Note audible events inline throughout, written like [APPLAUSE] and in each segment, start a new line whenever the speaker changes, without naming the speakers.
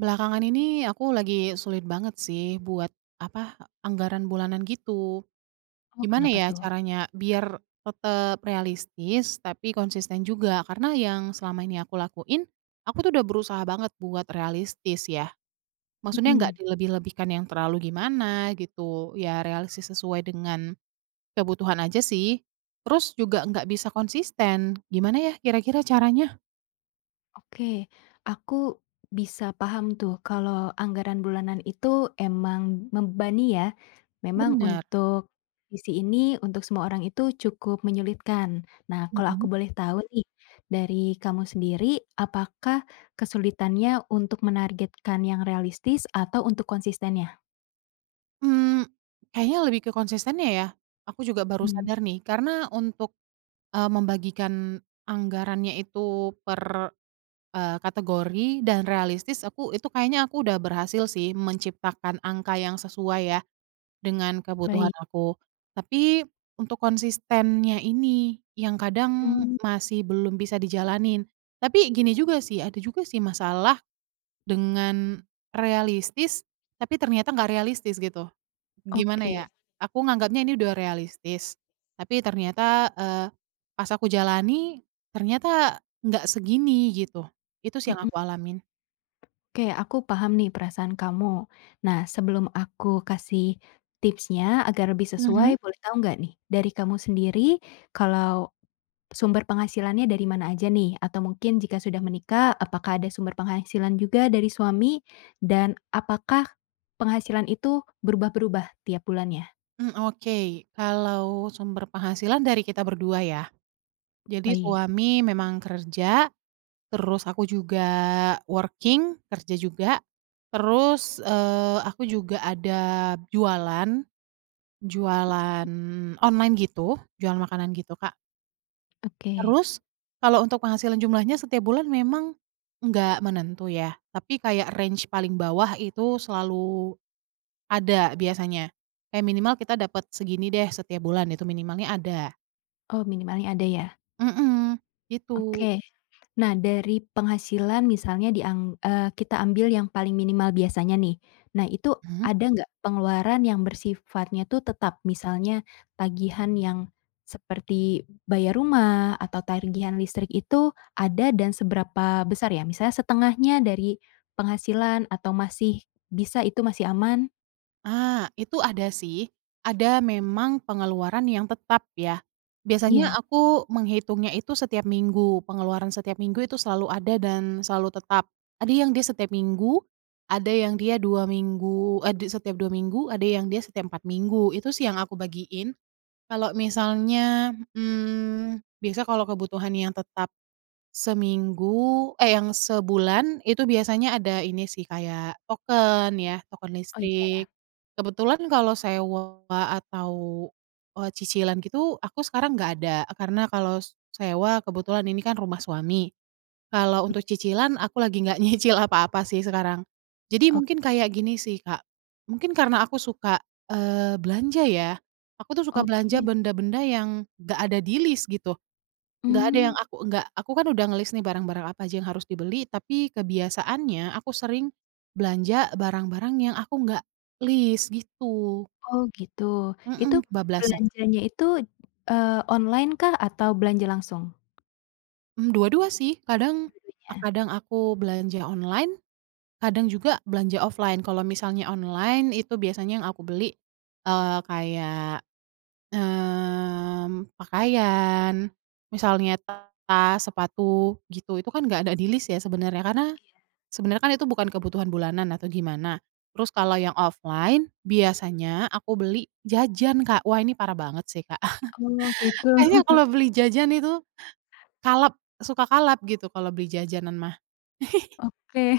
Belakangan ini aku lagi sulit banget sih buat, apa, anggaran bulanan gitu.
Oh,
Gimana
kenapa
ya
tuh?
caranya biar tetap realistis tapi konsisten juga? Karena yang selama ini aku lakuin, aku tuh udah berusaha banget buat realistis ya. Maksudnya nggak
Mhm,
dilebih-lebihkan yang terlalu gimana gitu, ya realistis sesuai dengan kebutuhan aja sih. Terus juga nggak bisa konsisten, gimana ya kira-kira caranya?
oke. Aku bisa paham tuh kalau anggaran bulanan itu emang membebani ya. Memang
Bener,
untuk visi ini, untuk semua orang itu cukup menyulitkan. Nah, kalau aku
mhm.
boleh tahu nih, dari kamu sendiri, apakah kesulitannya untuk menargetkan yang realistis atau untuk konsistennya?
Mmm, Kayaknya lebih ke konsistennya ya. Aku juga baru
Mmm,
sadar nih karena untuk, membagikan anggarannya itu per, kategori dan realistis aku itu kayaknya aku udah berhasil sih menciptakan angka yang sesuai ya dengan kebutuhan
baik.
aku. Tapi untuk konsistennya ini yang kadang
Mmm,
masih belum bisa dijalanin. Tapi gini juga sih, ada juga sih masalah dengan realistis tapi ternyata nggak realistis gitu. Gimana
oke.
ya, aku nganggapnya ini udah realistis, tapi ternyata, eee, pas aku jalani, ternyata nggak segini gitu. Itu sih yang
Mhm.
aku alamin.
Oke, aku paham nih perasaan kamu. Nah, sebelum aku kasih tipsnya agar lebih
Mhm.
sesuai, boleh tahu nggak nih dari kamu sendiri kalau sumber penghasilannya dari mana aja nih? Atau mungkin jika sudah menikah, apakah ada sumber penghasilan juga dari suami? Dan apakah penghasilan itu berubah-berubah tiap bulannya?
Oke, kalau sumber penghasilan dari kita berdua ya. Jadi
Baik.
suami memang kerja, terus aku juga working, kerja juga, terus, aku juga ada jualan, jualan online gitu, jualan makanan gitu, Kak.
Oke.
Terus, kalau untuk penghasilan jumlahnya setiap bulan memang nggak menentu ya, tapi kayak range paling bawah itu selalu ada biasanya. Kayak minimal kita dapat segini deh setiap bulan, itu minimalnya ada.
Oh, minimalnya ada ya?
Mhm, gitu.
Oke. Nah, dari penghasilan misalnya kita ambil yang paling minimal biasanya nih. Nah, itu
Mhm?
ada nggak pengeluaran yang bersifatnya tuh tetap? Misalnya tagihan yang seperti bayar rumah atau tagihan listrik itu ada dan seberapa besar ya? Misalnya setengahnya dari penghasilan atau masih bisa itu masih aman?
Ah, itu ada sih, ada memang pengeluaran yang tetap ya. Biasanya
Iya.
aku menghitungnya itu setiap minggu, pengeluaran setiap minggu itu selalu ada dan selalu tetap. Ada yang dia setiap minggu, ada yang dia 2 minggu eh, di setiap 2 minggu, ada yang dia setiap 4 minggu, itu sih yang aku bagiin. Kalau misalnya, biasa kalau kebutuhan yang tetap seminggu eh, yang sebulan itu biasanya ada ini sih kayak token ya, token
Oh, iya.
listrik. Kebetulan kalau sewa atau, cicilan gitu aku sekarang nggak ada, karena kalau sewa kebetulan ini kan rumah suami. Kalau untuk cicilan aku lagi nggak [LAUGHS] nyicil apa-apa sih sekarang. Jadi mungkin
Oke,
kayak gini sih, Kak, mungkin karena aku suka, belanja ya, aku tuh suka belanja
oke.
benda-benda yang nggak ada di list gitu. Nggak ada yang
Mmm.
aku nggak Aku kan udah ngelis nih barang-barang apa aja yang harus dibeli, tapi kebiasaannya aku sering belanja barang-barang yang aku nggak list gitu.
Oh gitu. Itu
Mhm, kebablasan.
belanjanya itu, online kah atau belanja langsung?
Dua-dua sih, kadang
Dua-duanya?
kadang aku belanja online, kadang juga belanja offline. Kalau misalnya online itu biasanya yang aku beli, kayak, pakaian, misalnya tas, sepatu gitu, itu kan nggak ada di list ya sebenarnya. Sebenarnya kan itu bukan kebutuhan bulanan atau gimana. Terus kalau yang offline, biasanya aku beli jajan, Kak. Wah, ini parah banget sih, Kak. [LAUGHS]
Oh gitu.
Kayaknya kalau beli jajan itu kalap, suka kalap gitu kalau beli jajanan mah. [LAUGHS]
[LAUGHS] Oke,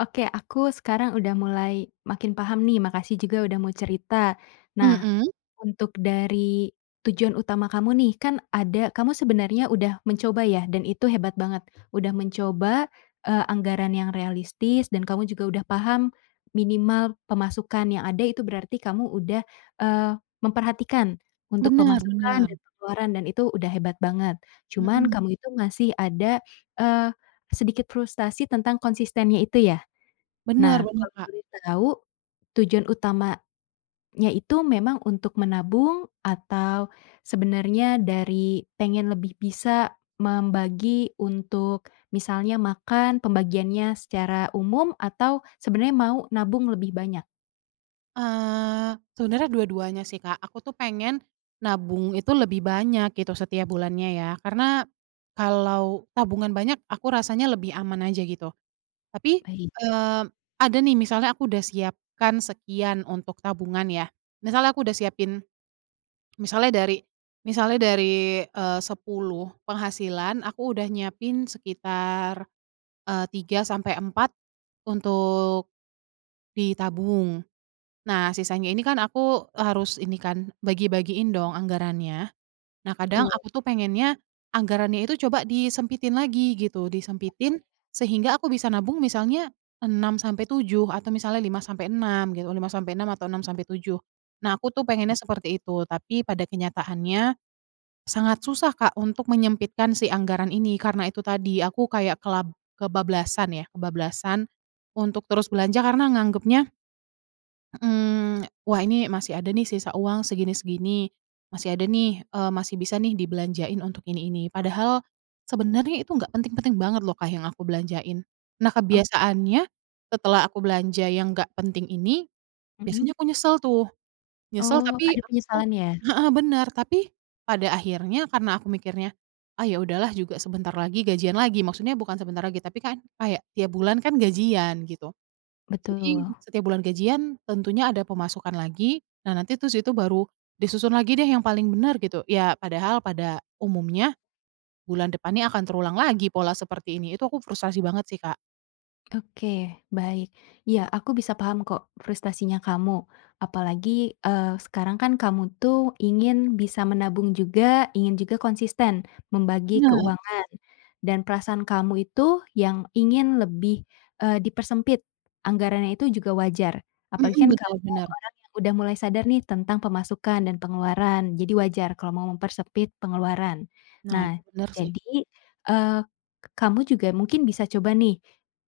oke, aku sekarang udah mulai makin paham nih, makasih juga udah mau cerita. Nah,
Mm-mm.
untuk dari tujuan utama kamu nih, kan ada kamu sebenarnya udah mencoba ya dan itu hebat banget, udah mencoba, anggaran yang realistis dan kamu juga udah paham minimal pemasukan yang ada itu berarti kamu udah, eee, memperhatikan untuk
Benar
pemasukan
benar.
dan pengeluaran dan itu udah hebat banget.
Bener,
Cuman
mhm,
kamu itu masih ada, eee, sedikit frustasi tentang konsistennya itu ya? Nah,
bener bener,
kalau
Kak.
boleh tahu tujuan utama yaitu memang untuk menabung atau sebenarnya dari pengen lebih bisa membagi untuk misalnya makan pembagiannya secara umum atau sebenarnya mau nabung lebih banyak?
Sebenarnya dua-duanya sih, Kak. Aku tuh pengen nabung itu lebih banyak gitu setiap bulannya ya, karena kalau tabungan banyak aku rasanya lebih aman aja gitu. Tapi,
Baik,
eee, ada nih misalnya aku udah siapkan sekian untuk tabungan ya, misalnya aku udah siapin misalnya dari misalnya dari 10 penghasilan aku udah nyiapin sekitar, 3 sampai 4 untuk ditabung. Nah sisanya ini kan aku harus ini kan, bagi-bagiin dong anggarannya. Nah, kadang
betul.
aku tuh pengennya anggarannya itu coba disempitin lagi gitu, disempitin sehingga aku bisa nabung misalnya enam sampai tujuh atau misalnya lima sampai enam gitu, lima sampai enam atau enam sampai tujuh. Nah, aku tuh pengennya seperti itu, tapi pada kenyataannya sangat susah, Kak, untuk menyempitkan si anggaran ini karena itu tadi aku kayak kebablasan ya, kebablasan untuk terus belanja karena nganggepnya, wah ini masih ada nih sisa uang segini-segini, masih ada nih, masih bisa nih dibelanjain untuk ini, padahal sebenarnya itu nggak penting-penting banget loh, Kak, yang aku belanjain. Nah
Ok,
kebiasaannya setelah aku belanja yang nggak penting ini,
mhm.
biasanya aku nyesel tuh, nyesel
Oh,
tapi
ada
aku
penyesalan ya?
heeh, bener, tapi pada akhirnya karena aku mikirnya, "Ah, ya udahlah juga sebentar lagi gajian lagi," maksudnya bukan sebentar lagi, tapi kan kayak tiap bulan kan gajian gitu.
Betul.
Jadi setiap bulan gajian tentunya ada pemasukan lagi, nah nanti terus itu baru disusun lagi deh yang paling benar gitu. Ya padahal pada umumnya bulan depannya akan terulang lagi pola seperti ini, itu aku frustasi banget sih, Kak.
Oke, baik. Ya, aku bisa paham kok frustasinya kamu. Apalagi, sekarang kan kamu tuh ingin bisa menabung juga, ingin juga konsisten membagi
Bener,
keuangan. Dan perasaan kamu itu yang ingin lebih, dipersempit anggarannya itu juga wajar. Apalagi
mhm,
kan
bener
kamu
bener.
orang yang udah mulai sadar nih tentang pemasukan dan pengeluaran. Jadi wajar kalau mau mempersempit pengeluaran.
Nah itu
Nah,
bener sih.
jadi, eee, kamu juga mungkin bisa coba nih.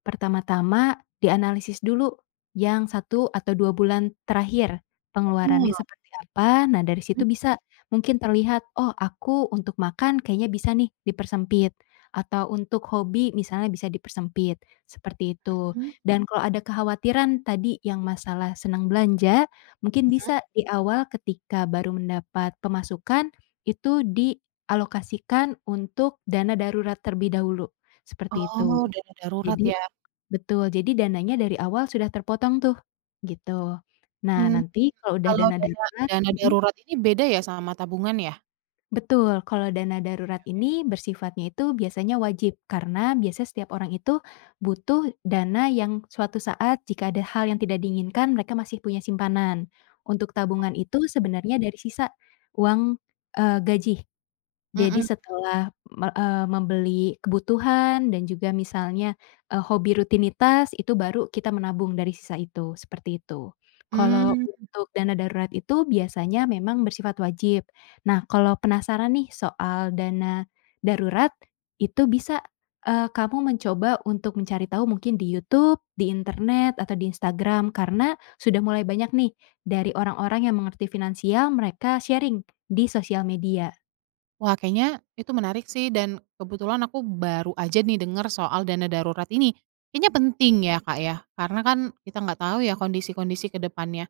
Pertama-tama dianalisis dulu yang satu atau 2 bulan terakhir, pengeluarannya
Oh,
seperti apa. Nah, dari situ bisa mungkin terlihat, "Oh, aku untuk makan kayaknya bisa nih dipersempit," atau untuk hobi misalnya bisa dipersempit, seperti itu.
mhm,
Dan kalau ada kekhawatiran tadi yang masalah senang belanja, mungkin
mhm.
bisa di awal ketika baru mendapat pemasukan, itu dialokasikan untuk dana darurat terlebih dahulu, seperti itu.
Oh, dana
Jadi
darurat ya?
Betul, jadi dananya dari awal sudah terpotong tuh, gitu. Nah,
Mmm,
nanti kalau udah
Kalau
dana
dana
darurat,
dana
mhm,
darurat ini beda ya sama tabungan ya?
betul, kalau dana darurat ini bersifatnya itu biasanya wajib, karena biasanya setiap orang itu butuh dana yang suatu saat jika ada hal yang tidak diinginkan, mereka masih punya simpanan. Untuk tabungan itu sebenarnya dari sisa uang, gaji. Jadi
Mhm,
setelah membeli kebutuhan dan juga misalnya, hobi rutinitas itu baru kita menabung dari sisa itu, seperti itu. Kalau
mmm.
untuk dana darurat itu biasanya memang bersifat wajib. Nah, kalau penasaran nih soal dana darurat, itu bisa, kamu mencoba untuk mencari tahu mungkin di YouTube, di internet, atau di Instagram karena sudah mulai banyak nih dari orang-orang yang mengerti finansial mereka sharing di sosial media.
Wah, kayaknya itu menarik sih dan kebetulan aku baru aja nih dengar soal dana darurat ini. Kayaknya penting ya, Kak, ya, karena kan kita nggak tahu ya kondisi-kondisi ke depannya.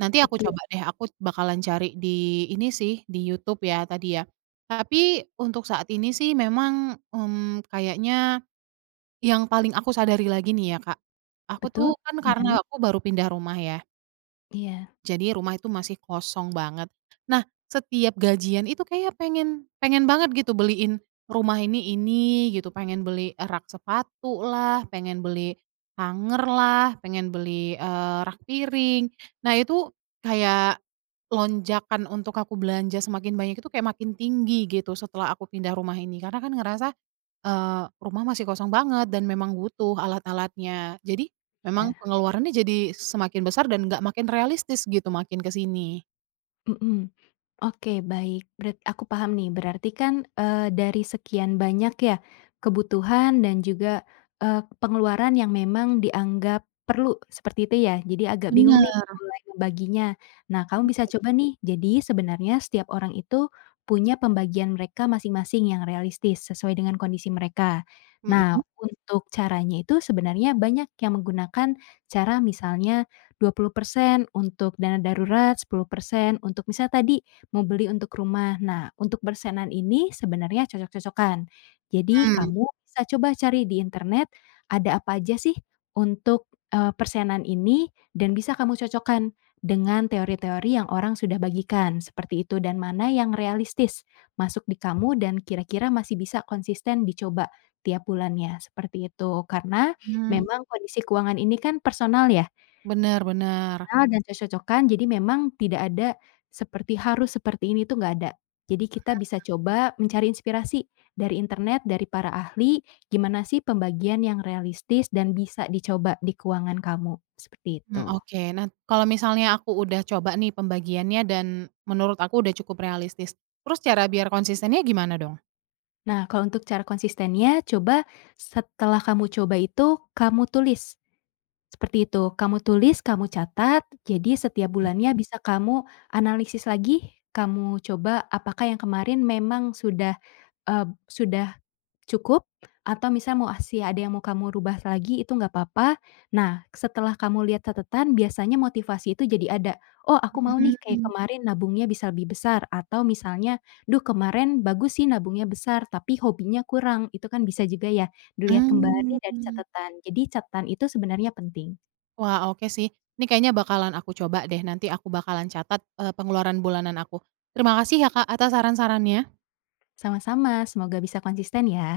Nanti aku
Betul.
coba deh, aku bakalan cari di ini sih, di YouTube ya tadi ya. Tapi untuk saat ini sih memang, kayaknya yang paling aku sadari lagi nih ya, Kak, aku tuh
Betul?
kan karena
Gimana?
aku baru pindah rumah ya,
Iya,
jadi rumah itu masih kosong banget. Nah, setiap gajian itu kayak pengen pengen banget gitu beliin rumah ini gitu, pengen beli rak sepatu lah, pengen beli hanger lah, pengen beli, rak piring. Nah itu kayak lonjakan untuk aku belanja semakin banyak itu kayak makin tinggi gitu setelah aku pindah rumah ini, karena kan ngerasa rumah masih kosong banget dan memang butuh alat-alatnya. Jadi, memang
iya,
pengeluarannya jadi semakin besar dan nggak makin realistis gitu makin ke sini.
mhm. Oke, baik. Berat aku paham nih, berarti kan, dari sekian banyak ya, kebutuhan dan juga, pengeluaran yang memang dianggap perlu, seperti itu ya? Jadi agak bingung nih
Bener,
mulai membaginya. Nah, kamu bisa coba nih, jadi sebenarnya setiap orang itu punya pembagian mereka masing-masing yang realistis, sesuai dengan kondisi mereka.
mhm
Nah,
mhm.
untuk caranya itu sebenarnya banyak yang menggunakan cara misalnya 20% untuk dana darurat, 10% untuk misalnya tadi mau beli untuk rumah. Nah, untuk persenan ini sebenarnya cocok-cocokan. Jadi kamu bisa coba cari di internet ada apa aja sih untuk, persenan ini dan bisa kamu cocokkan dengan teori-teori yang orang sudah bagikan, seperti itu, dan mana yang realistis masuk di kamu dan kira-kira masih bisa konsisten dicoba tiap bulannya, seperti itu. Karena
Mhm,
memang kondisi keuangan ini kan personal ya.
bener bener,
Kenal dan cocok-cocokan, jadi memang tidak ada seperti harus seperti ini tuh nggak ada. Jadi kita bisa coba mencari inspirasi dari internet, dari para ahli, gimana sih pembagian yang realistis dan bisa dicoba di keuangan kamu, seperti
mmm,
itu.
oke. Nah, kalau misalnya aku udah coba nih pembagiannya dan menurut aku udah cukup realistis, terus cara biar konsistennya gimana dong?
Nah, kalau untuk cara konsistennya coba setelah kamu coba itu kamu tulis, seperti itu. Kamu tulis, kamu catat, jadi setiap bulannya bisa kamu analisis lagi, kamu coba apakah yang kemarin memang sudah cukup, atau misal mau masih ada yang mau kamu rubah lagi itu nggak apa-apa. Nah, setelah kamu lihat catatan biasanya motivasi itu jadi ada, "Oh, aku mau nih kayak
Mhm.
kemarin nabungnya bisa lebih besar," atau misalnya, "Duh, kemarin bagus sih nabungnya besar tapi hobinya kurang." Itu kan bisa juga ya dilihat kembali dari
Mmm.
catatan. Jadi catatan itu sebenarnya penting.
Wah, oke sih. Ini kayaknya bakalan aku coba deh, nanti aku bakalan catat, pengeluaran bulanan aku. Terima kasih ya, Kak, atas saran-sarannya.
Sama-sama, semoga bisa konsisten ya.